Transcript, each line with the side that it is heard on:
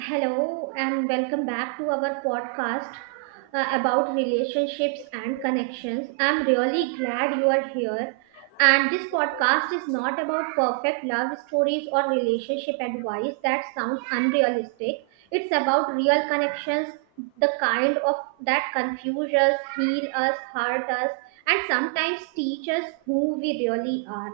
right: Hello and welcome back to our podcast about relationships and connections. I'm really glad you are here. And this podcast is not about perfect love stories or relationship advice that sounds unrealistic. It's about real connections, the kind of that confuse us, heal us, hurt us, and sometimes teach us who we really are.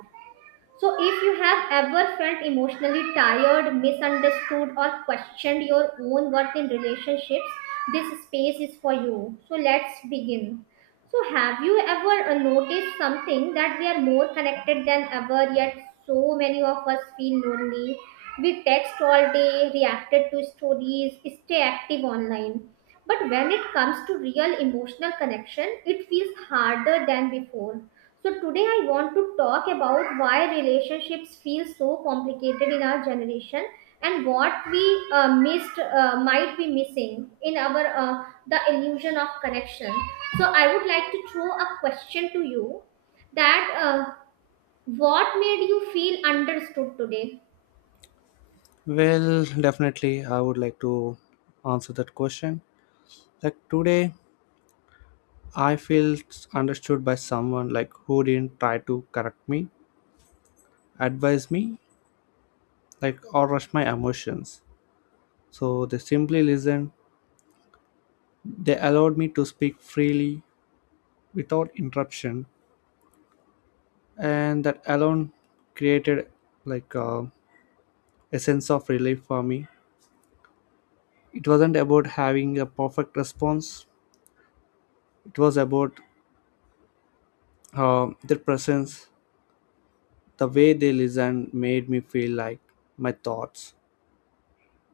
right: So, if you have ever felt emotionally tired, misunderstood, or questioned your own worth in relationships, this space is for you. So, let's begin. So, have you ever noticed something that we are more connected than ever, yet so many of us feel lonely? We text all day, reacted to stories, stay active online. But when it comes to real emotional connection, it feels harder than before. So today I want to talk about why relationships feel so complicated in our generation and what we missed might be missing in our the illusion of connection. So I would like to throw a question to you that what made you feel understood today?
left: Well, definitely, I would like to answer that question. Like today, I feel understood by someone like who didn't try to correct me, advise me, like or rush my emotions. So they simply listened. They allowed me to speak freely without interruption, and that alone created like uh, a sense of relief for me. It wasn't about having a perfect response. It was about their presence. The way they listened made me feel like my thoughts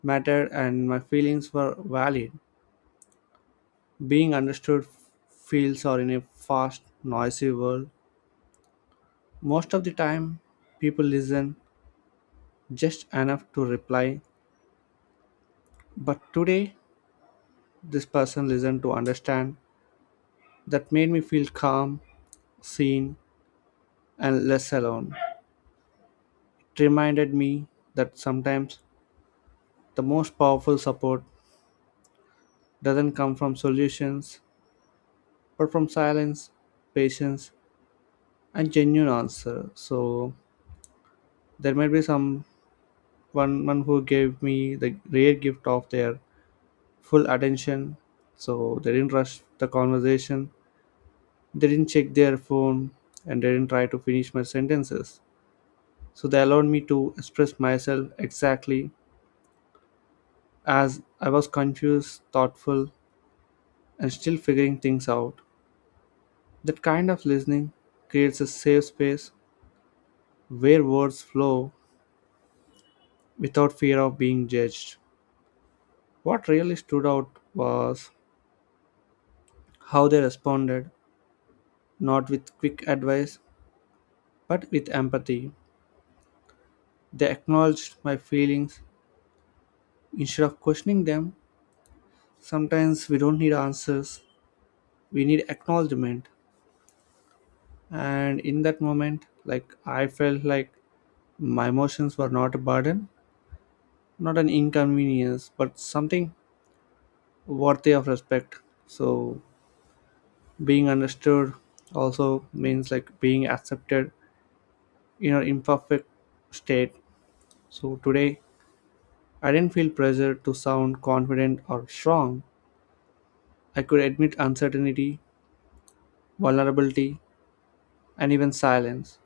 left: mattered and my feelings were valid. Being understood feels are in a fast, noisy world. Most of the time, people listen just enough to reply. But today, this person listened to understand. That made me feel calm, seen, and less alone. It reminded me that sometimes the most powerful support doesn't come from solutions, but from silence, patience, a genuine answer. So there might be some one who gave me the rare gift of their full attention. So they didn't rush the conversation. They didn't check their phone and they didn't try to finish my sentences. So they allowed me to express myself exactly as I was confused, thoughtful, and still figuring things out. That kind of listening creates a safe space where words flow without fear of being judged. What really stood out was how they responded, not with quick advice, but with empathy. They acknowledged my feelings instead of questioning them. Sometimes we don't need answers, we need acknowledgement. And in that moment, like I felt like my emotions were not a burden, not an inconvenience, but something worthy of respect. So being understood also means like being accepted in our imperfect state. So today, I didn't feel pressure to sound confident or strong. I could admit uncertainty, vulnerability, and even silence.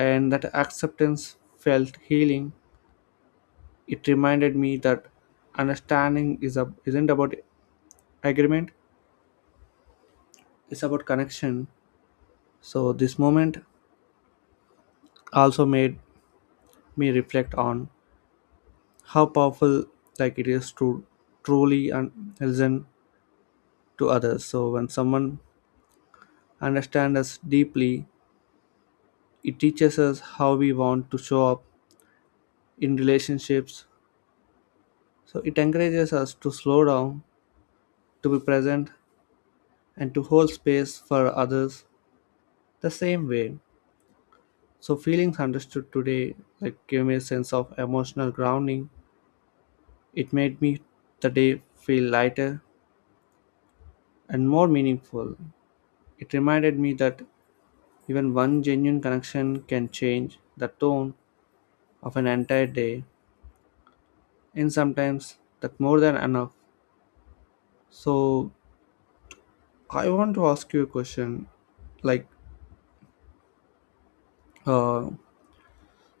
left: And that acceptance felt healing. It reminded me that understanding isn't about agreement, it's about connection. So this moment also made me reflect on how powerful like it is to listen to others. So when someone understands us deeply, it teaches us how we want to show up in relationships, so it encourages us to slow down, to be present, and to hold space for others the same way. So feelings understood today like gave me a sense of emotional grounding. It made me the day feel lighter and more meaningful. It reminded me that even one genuine connection can change the tone of an entire day, and sometimes that more than enough. So I want to ask you a question. Like, uh,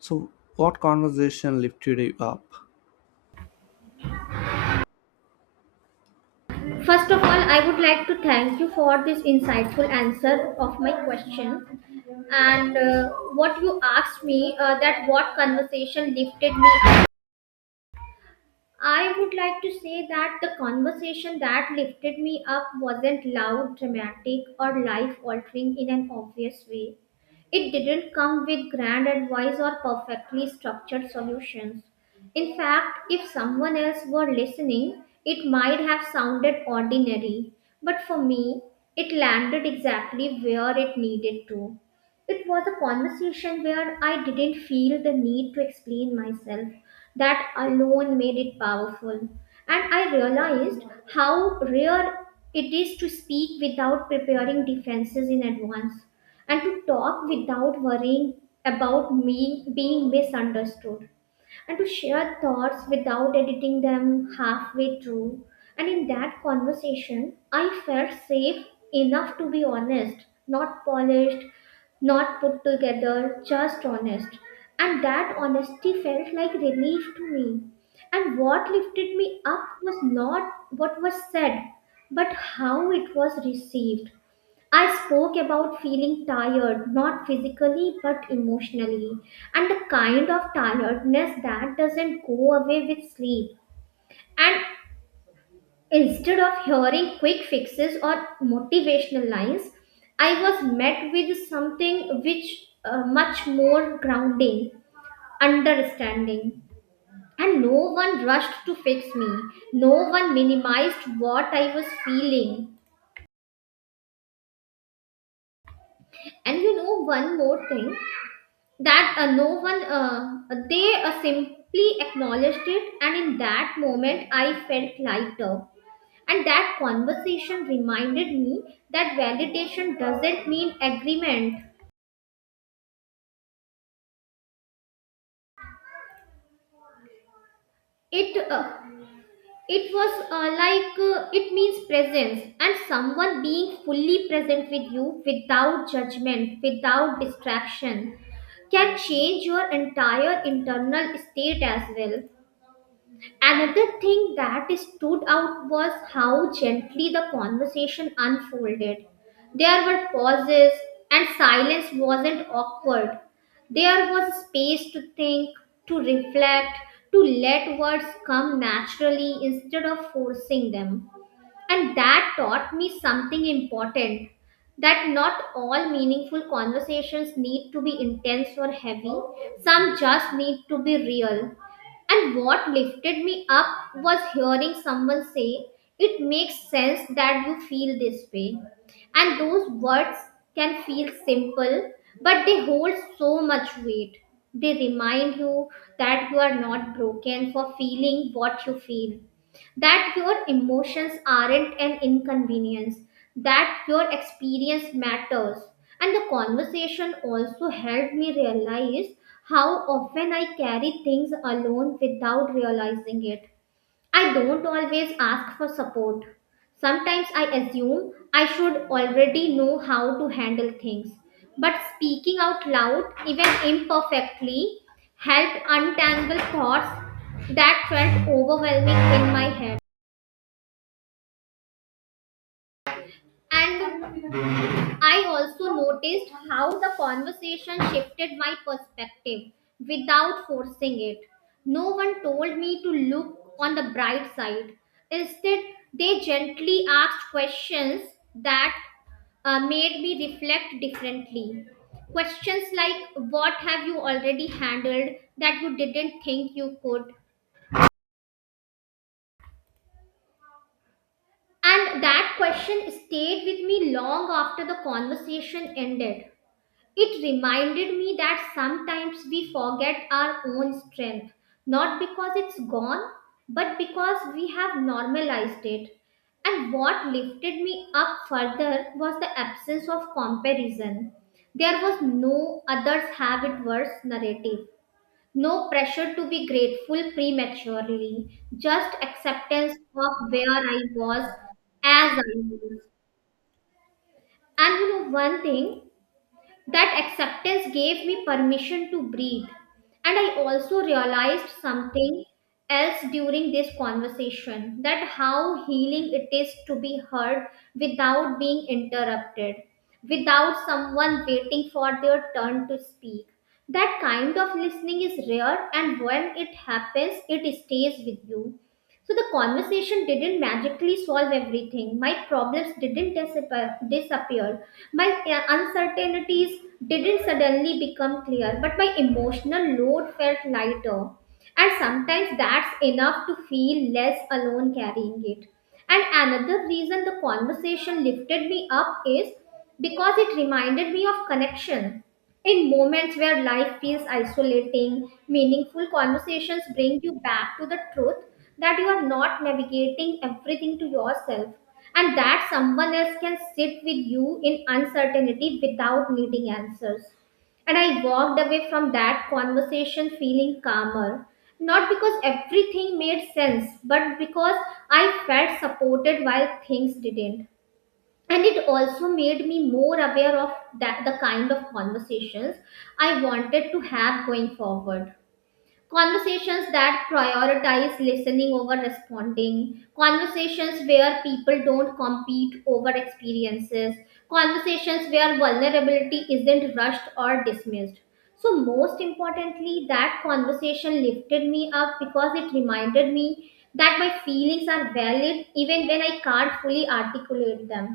left: so what conversation lifted you up?
right: First of all, I would like to thank you for this insightful answer of my question. And what you asked me, that what conversation lifted me, I would like to say that the conversation that lifted me up wasn't loud, dramatic, or life altering in an obvious way. It didn't come with grand advice or perfectly structured solutions. In fact, if someone else were listening, it might have sounded ordinary, but for me, it landed exactly where it needed to. It was a conversation where I didn't feel the need to explain myself. That alone made it powerful. And I realized how rare it is to speak without preparing defenses in advance and to talk without worrying about me being misunderstood and to share thoughts without editing them halfway through. And in that conversation, I felt safe enough to be honest, not polished, not put together, just honest. And that honesty felt like relief to me. And what lifted me up was not what was said, but how it was received. I spoke about feeling tired, not physically but emotionally, and the kind of tiredness that doesn't go away with sleep. And instead of hearing quick fixes or motivational lines, I was met with something which much more grounding, understanding. And no one rushed to fix me. No one minimized what I was feeling. And you know, one more thing, that no one they simply acknowledged it, and in that moment I felt lighter. And that conversation reminded me that validation doesn't mean agreement. It uh, it was uh, like uh, it means presence, and someone being fully present with you without judgment, without distraction, can change your entire internal state as well. Another thing that stood out was how gently the conversation unfolded. There were pauses, and silence wasn't awkward. There was space to think, to reflect, to let words come naturally instead of forcing them. And that taught me something important, that not all meaningful conversations need to be intense or heavy, some just need to be real. And what lifted me up was hearing someone say, "It makes sense that you feel this way." And those words can feel simple, but they hold so much weight. They remind you that you are not broken for feeling what you feel, that your emotions aren't an inconvenience, that your experience matters. And the conversation also helped me realize how often I carry things alone without realizing it. I don't always ask for support. Sometimes I assume I should already know how to handle things. But speaking out loud, even imperfectly, helped untangle thoughts that felt overwhelming in my head. And I also noticed how the conversation shifted my perspective without forcing it. No one told me to look on the bright side. Instead, they gently asked questions that made me reflect differently. Questions like, "What have you already handled that you didn't think you could?" And that question stayed with me long after the conversation ended. It reminded me that sometimes we forget our own strength, not because it's gone, but because we have normalized it. And what lifted me up further was the absence of comparison. There was no "others have it worse" narrative, no pressure to be grateful prematurely, just acceptance of where I was as I was. And you know one thing, that acceptance gave me permission to breathe. And I also realized something else during this conversation, that how healing it is to be heard without being interrupted, without someone waiting for their turn to speak. That kind of listening is rare, and when it happens, it stays with you. So the conversation didn't magically solve everything. My problems didn't disappear. My uncertainties didn't suddenly become clear, but my emotional load felt lighter. And sometimes that's enough to feel less alone carrying it. And another reason the conversation lifted me up is because it reminded me of connection. In moments where life feels isolating, meaningful conversations bring you back to the truth that you are not navigating everything to yourself, and that someone else can sit with you in uncertainty without needing answers. And I walked away from that conversation feeling calmer, not because everything made sense, but because I felt supported while things didn't. And it also made me more aware of that the kind of conversations I wanted to have going forward, conversations that prioritize listening over responding, conversations where people don't compete over experiences, conversations where vulnerability isn't rushed or dismissed. So most importantly, that conversation lifted me up because it reminded me that my feelings are valid even when I can't fully articulate them,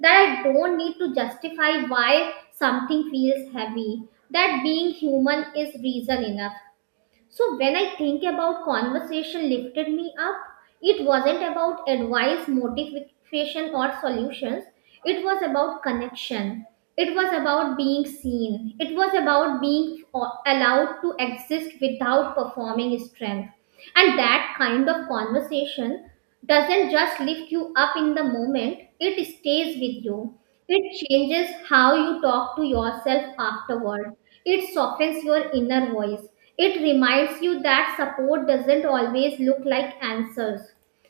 right: that I don't need to justify why something feels heavy, that being human is reason enough. So when I think about conversation lifted me up, it wasn't about advice, motivation, or solutions. It was about connection. It was about being seen. It was about being allowed to exist without performing strength. And that kind of conversation doesn't just lift you up in the moment, it stays with you. It changes how you talk to yourself afterward. It softens your inner voice. It reminds you that support doesn't always look like answers.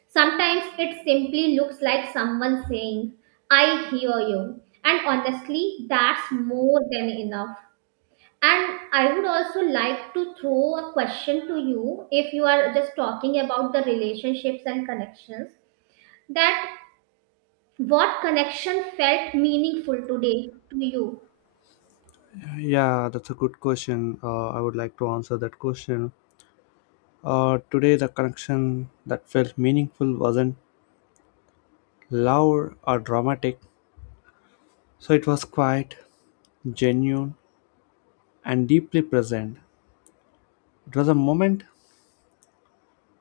right: Sometimes it simply looks like someone saying, "I hear you." And honestly, that's more than enough. And I would also like to throw a question to you, if you are just talking about the relationships and connections, that what connection felt meaningful today to you?
left: Yeah, that's a good question. I would like to answer that question. Today, the connection that felt meaningful wasn't loud or dramatic, so it was quiet, genuine, and deeply present. It was a moment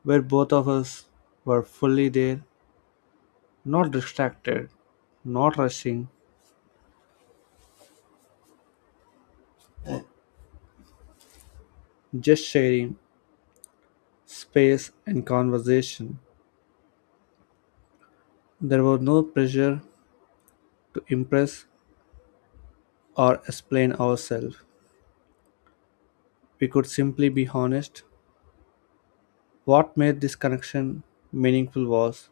left: where both of us were fully there, not distracted, not rushing, just sharing space and conversation. There was no pressure to impress or explain ourselves. We could simply be honest. What made this connection meaningful was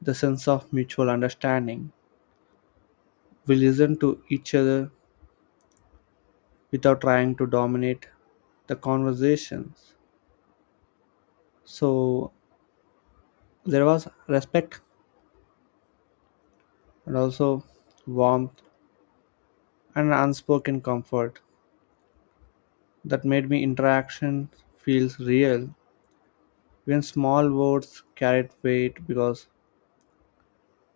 left: the sense of mutual understanding. We listened to each other without trying to dominate the conversations. So there was respect and also warmth and unspoken comfort that made me interaction feels real. Even small words carried weight because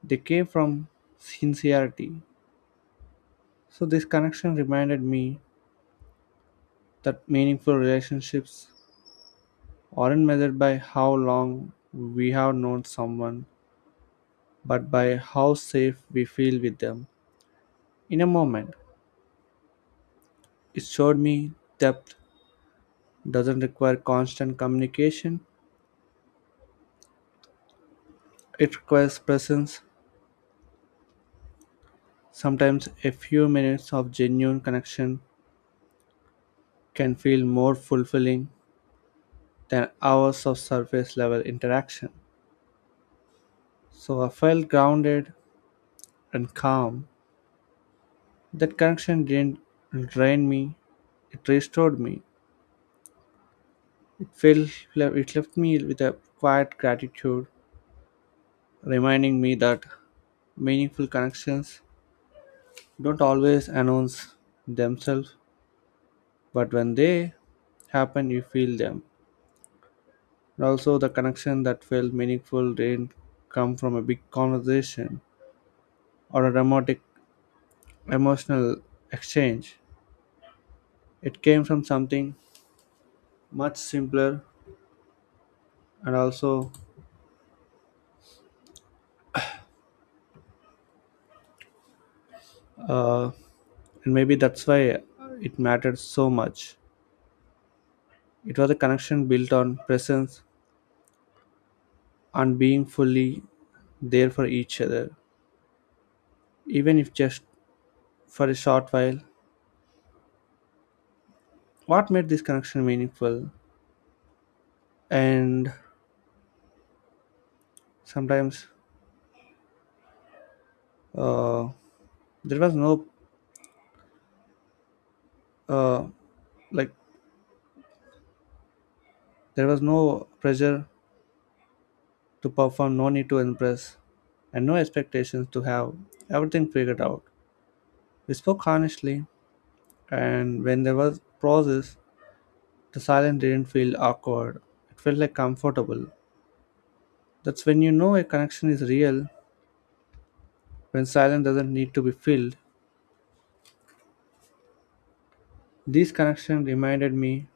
left: they came from sincerity. So, this connection reminded me that meaningful relationships aren't measured by how long we have known someone, but by how safe we feel with them in a moment. It showed me depth doesn't require constant communication, it requires presence. Sometimes a few minutes of genuine connection can feel more fulfilling than hours of surface level interaction. So I felt grounded and calm. That connection didn't drain me, it restored me. It, felt, it left me with a quiet gratitude, reminding me that meaningful connections don't always announce themselves, but when they happen, you feel them. And also, the connection that felt meaningful didn't come from a big conversation or a dramatic emotional exchange. It came from something much simpler and also uh, and maybe that's why it mattered so much. It was a connection built on presence, on being fully there for each other, even if just for a short while. What made this connection meaningful? And sometimes uh, there was no uh, like there was no pressure to perform, no need to impress, and no expectations to have everything figured out. We spoke honestly, and when there was pauses, the silence didn't feel awkward. It felt like comfortable. That's when you know a connection is real, when silence doesn't need to be filled. These connections reminded me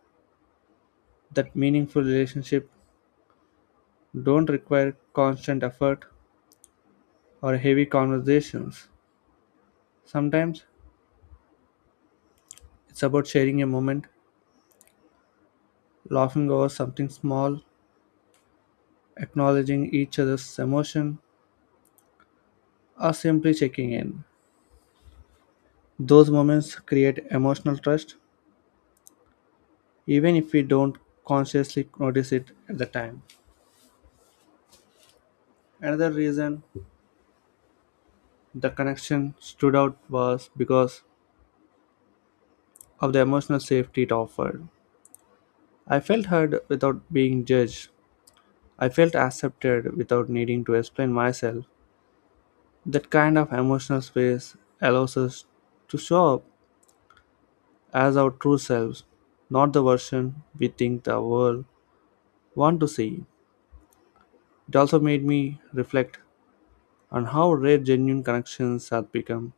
left: that meaningful relationships don't require constant effort or heavy conversations. Sometimes it's about sharing a moment, laughing over something small, acknowledging each other's emotion, or simply checking in. Those moments create emotional trust, even if we don't consciously notice it at the time. Another reason the connection stood out was because of the emotional safety it offered. I felt heard without being judged. I felt accepted without needing to explain myself. That kind of emotional space allows us to show up as our true selves, not the version we think the world want to see. It also made me reflect on how rare genuine connections have become.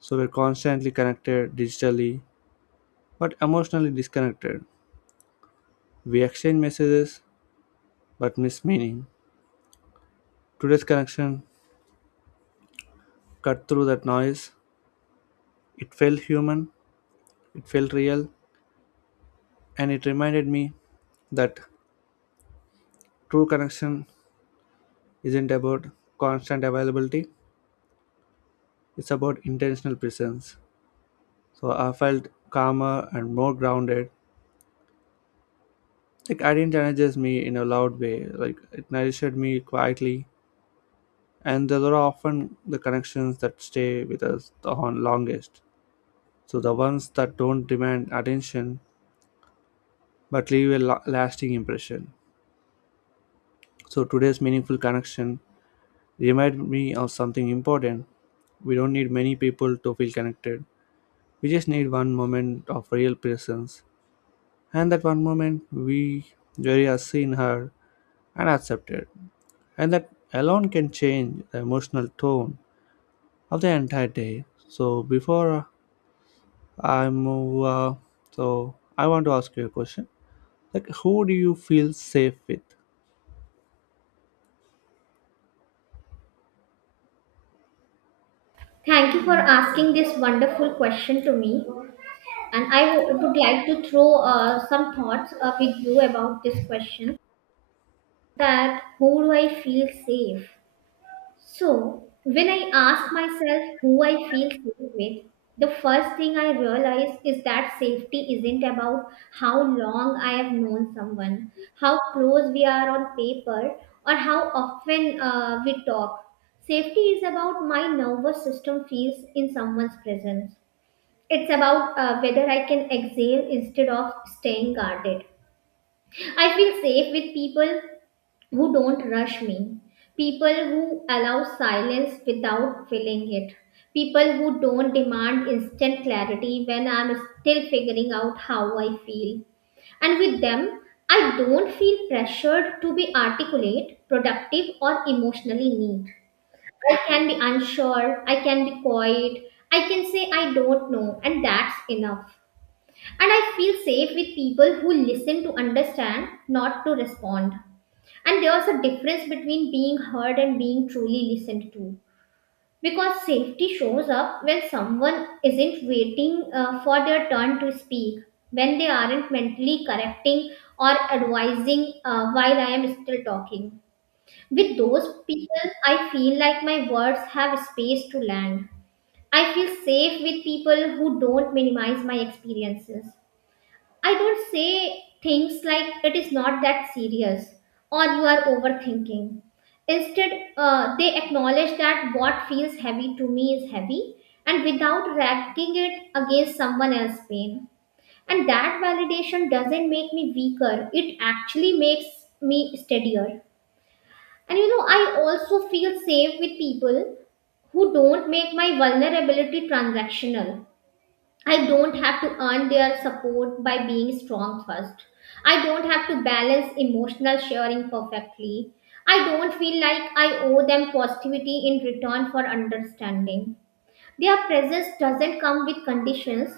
left: So we're constantly connected digitally but emotionally disconnected. We exchange messages, but miss meaning. Today's connection cut through that noise. It felt human, it felt real, and it reminded me that true connection isn't about constant availability, it's about intentional presence. So I felt calmer and more grounded. Like I didn't energize me in a loud way, like it nourished me quietly. And those are often the connections that stay with us the longest. So the ones that don't demand attention but leave a lasting impression. So today's meaningful connection remind me of something important. We don't need many people to feel connected. We just need one moment of real presence. And that one moment we very are seen her and accepted. And that alone can change the emotional tone of the entire day. So before I move so I want to ask you a question. Like who do you feel safe with?
right: Thank you for asking this wonderful question to me. And I would like to throw some thoughts with you about this question, that who do I feel safe? So, when I ask myself who I feel safe with, the first thing I realize is that safety isn't about how long I have known someone, how close we are on paper, or how often we talk. Safety is about my nervous system feels in someone's presence. It's about whether I can exhale instead of staying guarded. I feel safe with people who don't rush me, people who allow silence without filling it, people who don't demand instant clarity when I'm still figuring out how I feel. And with them, I don't feel pressured to be articulate, productive, or emotionally neat. I can be unsure, I can be quiet, I can say I don't know, and that's enough. And I feel safe with people who listen to understand, not to respond. And there's a difference between being heard and being truly listened to. Because safety shows up when someone isn't waiting for their turn to speak, when they aren't mentally correcting or advising while I am still talking. With those people, I feel like my words have space to land. I feel safe with people who don't minimize my experiences. I don't say things like "it is not that serious" or "you are overthinking." Instead, they acknowledge that what feels heavy to me is heavy, and without racking it against someone else's pain. And that validation doesn't make me weaker, it actually makes me steadier. And you know, I also feel safe with people who don't make my vulnerability transactional. I don't have to earn their support by being strong first. I don't have to balance emotional sharing perfectly. I don't feel like I owe them positivity in return for understanding. Their presence doesn't come with conditions,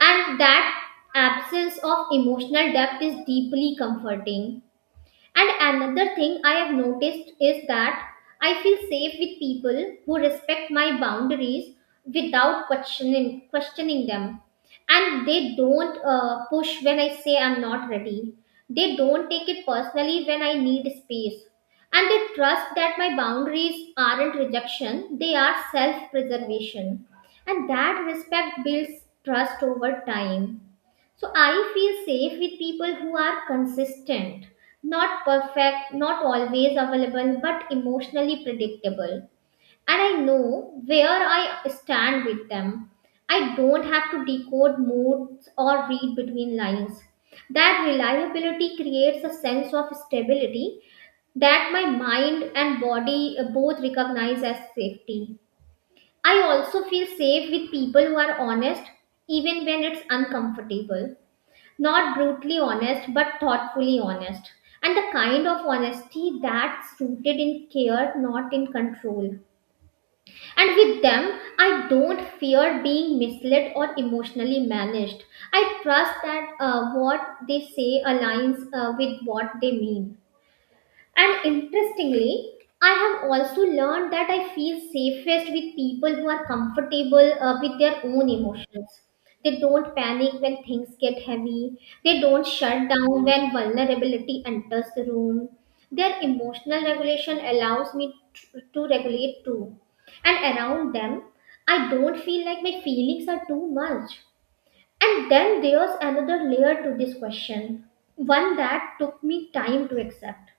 right: and that absence of emotional depth is deeply comforting. And another thing I have noticed is that I feel safe with people who respect my boundaries without questioning them. And they don't push when I say I'm not ready. They don't take it personally when I need space. And they trust that my boundaries aren't rejection, they are self preservation. And that respect builds trust over time. So I feel safe with people who are consistent, not perfect, not always available, but emotionally predictable. And I know where I stand with them. I don't have to decode moods or read between lines. That reliability creates a sense of stability that my mind and body both recognize as safety. I also feel safe with people who are honest, even when it's uncomfortable, not brutally honest but thoughtfully honest, and the kind of honesty that's rooted in care, not in control. And with them I don't fear being misled or emotionally managed. I trust that what they say aligns with what they mean. And interestingly, I have also learned that I feel safest with people who are comfortable with their own emotions. They don't panic when things get heavy, they don't shut down when vulnerability enters the room. Their emotional regulation allows me to regulate too. And around them, I don't feel like my feelings are too much. And then there's another layer to this question, one that took me time to accept.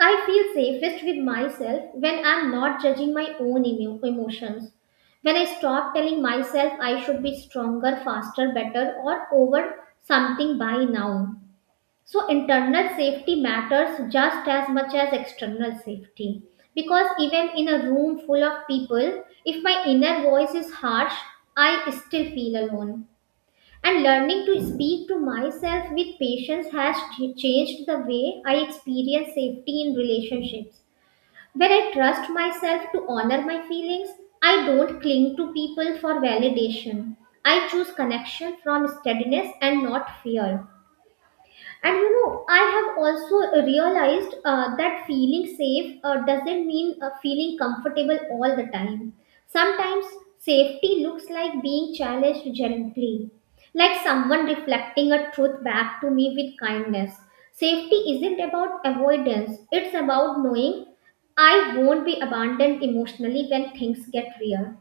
right: I feel safest with myself when I'm not judging my own emotions. When I stop telling myself I should be stronger, faster, better, or over something by now. So, internal safety matters just as much as external safety. Because even in a room full of people, if my inner voice is harsh, I still feel alone. And learning to speak to myself with patience has changed the way I experience safety in relationships. When I trust myself to honor my feelings, I don't cling to people for validation. I choose connection from steadiness and not fear. And you know, I have also realized that feeling safe doesn't mean feeling comfortable all the time. Sometimes safety looks like being challenged gently, like someone reflecting a truth back to me with kindness. Safety isn't about avoidance, it's about knowing I won't be abandoned emotionally when things get real.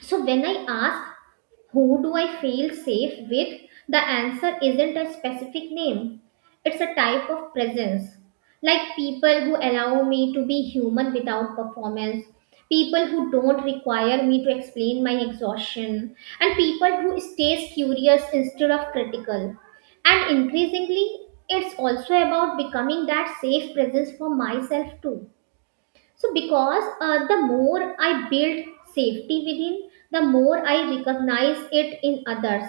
right: So when I ask, who do I feel safe with? The answer isn't a specific name. It's a type of presence. Like people who allow me to be human without performance, people who don't require me to explain my exhaustion, and people who stays curious instead of critical. And increasingly, it's also about becoming that safe presence for myself too. So, because the more I build safety within, the more I recognize it in others,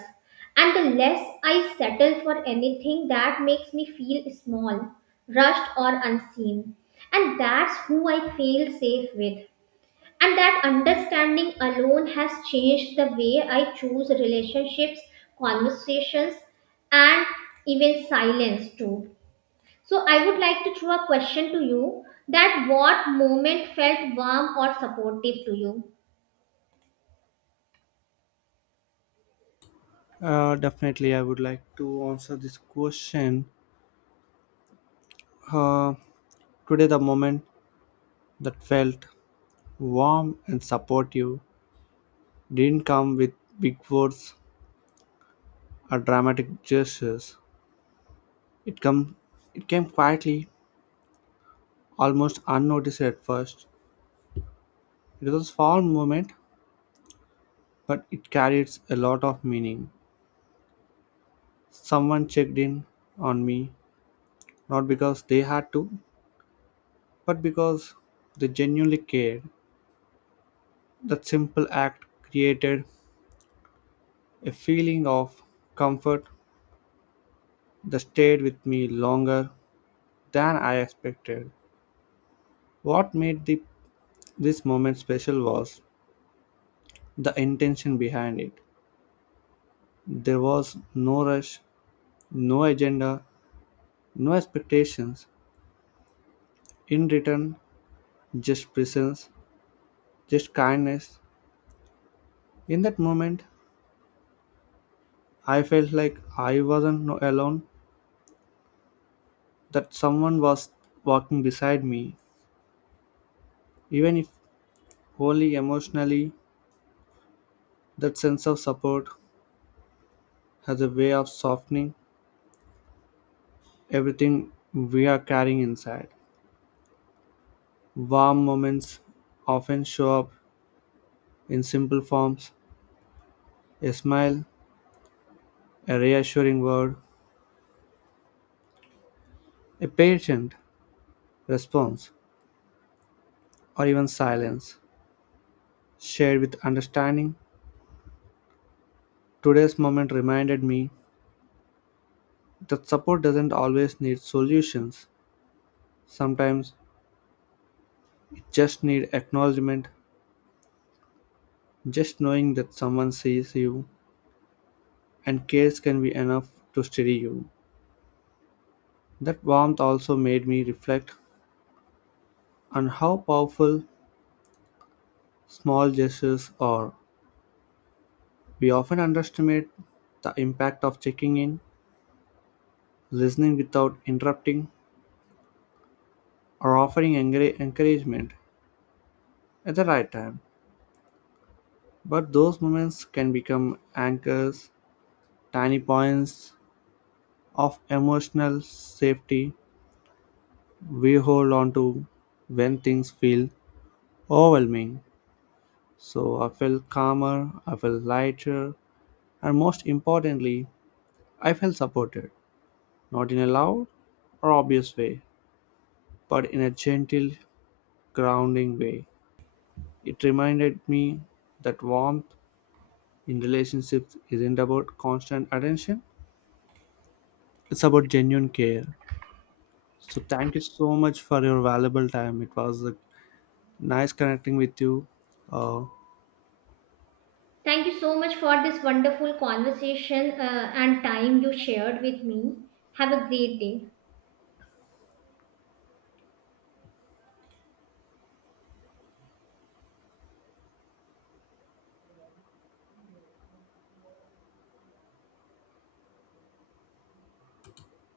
right: and the less I settle for anything that makes me feel small, rushed, or unseen. And that's who I feel safe with. And that understanding alone has changed the way I choose relationships, conversations, and even silence too. So I would like to throw a question to you, that what moment felt warm or supportive to you?
left: Definitely, I would like to answer this question. Uh, Today, the moment that felt warm and supportive didn't come with big words or dramatic gestures. It come, it came quietly, almost unnoticed at first. It was a small moment, but it carries a lot of meaning. Someone checked in on me, not because they had to, but because they genuinely cared. That simple act created a feeling of comfort that stayed with me longer than I expected. What made this moment special was the intention behind it. There was no rush, no agenda, no expectations. In return, just presence, just kindness. In that moment, I felt like I wasn't alone, that someone was walking beside me. Even if only emotionally, that sense of support has a way of softening everything we are carrying inside. Warm moments often show up in simple forms: a smile, a reassuring word, a patient response, or even silence. Shared with understanding, today's moment reminded me that support doesn't always need solutions. Sometimes it just needs acknowledgement, just knowing that someone sees you and cares can be enough to steady you. That warmth also made me reflect and how powerful small gestures are. We often underestimate the impact of checking in, listening without interrupting, or offering encouragement at the right time. But those moments can become anchors, tiny points of emotional safety we hold on to when things feel overwhelming. So I felt calmer, I felt lighter, and most importantly, I felt supported. Not in a loud or obvious way, but in a gentle, grounding way. It reminded me that warmth in relationships isn't about constant attention, it's about genuine care. So, thank you so much for your valuable time. It was nice connecting with you. Uh,
right: Thank you so much for this wonderful conversation and time you shared with me. Have a great day.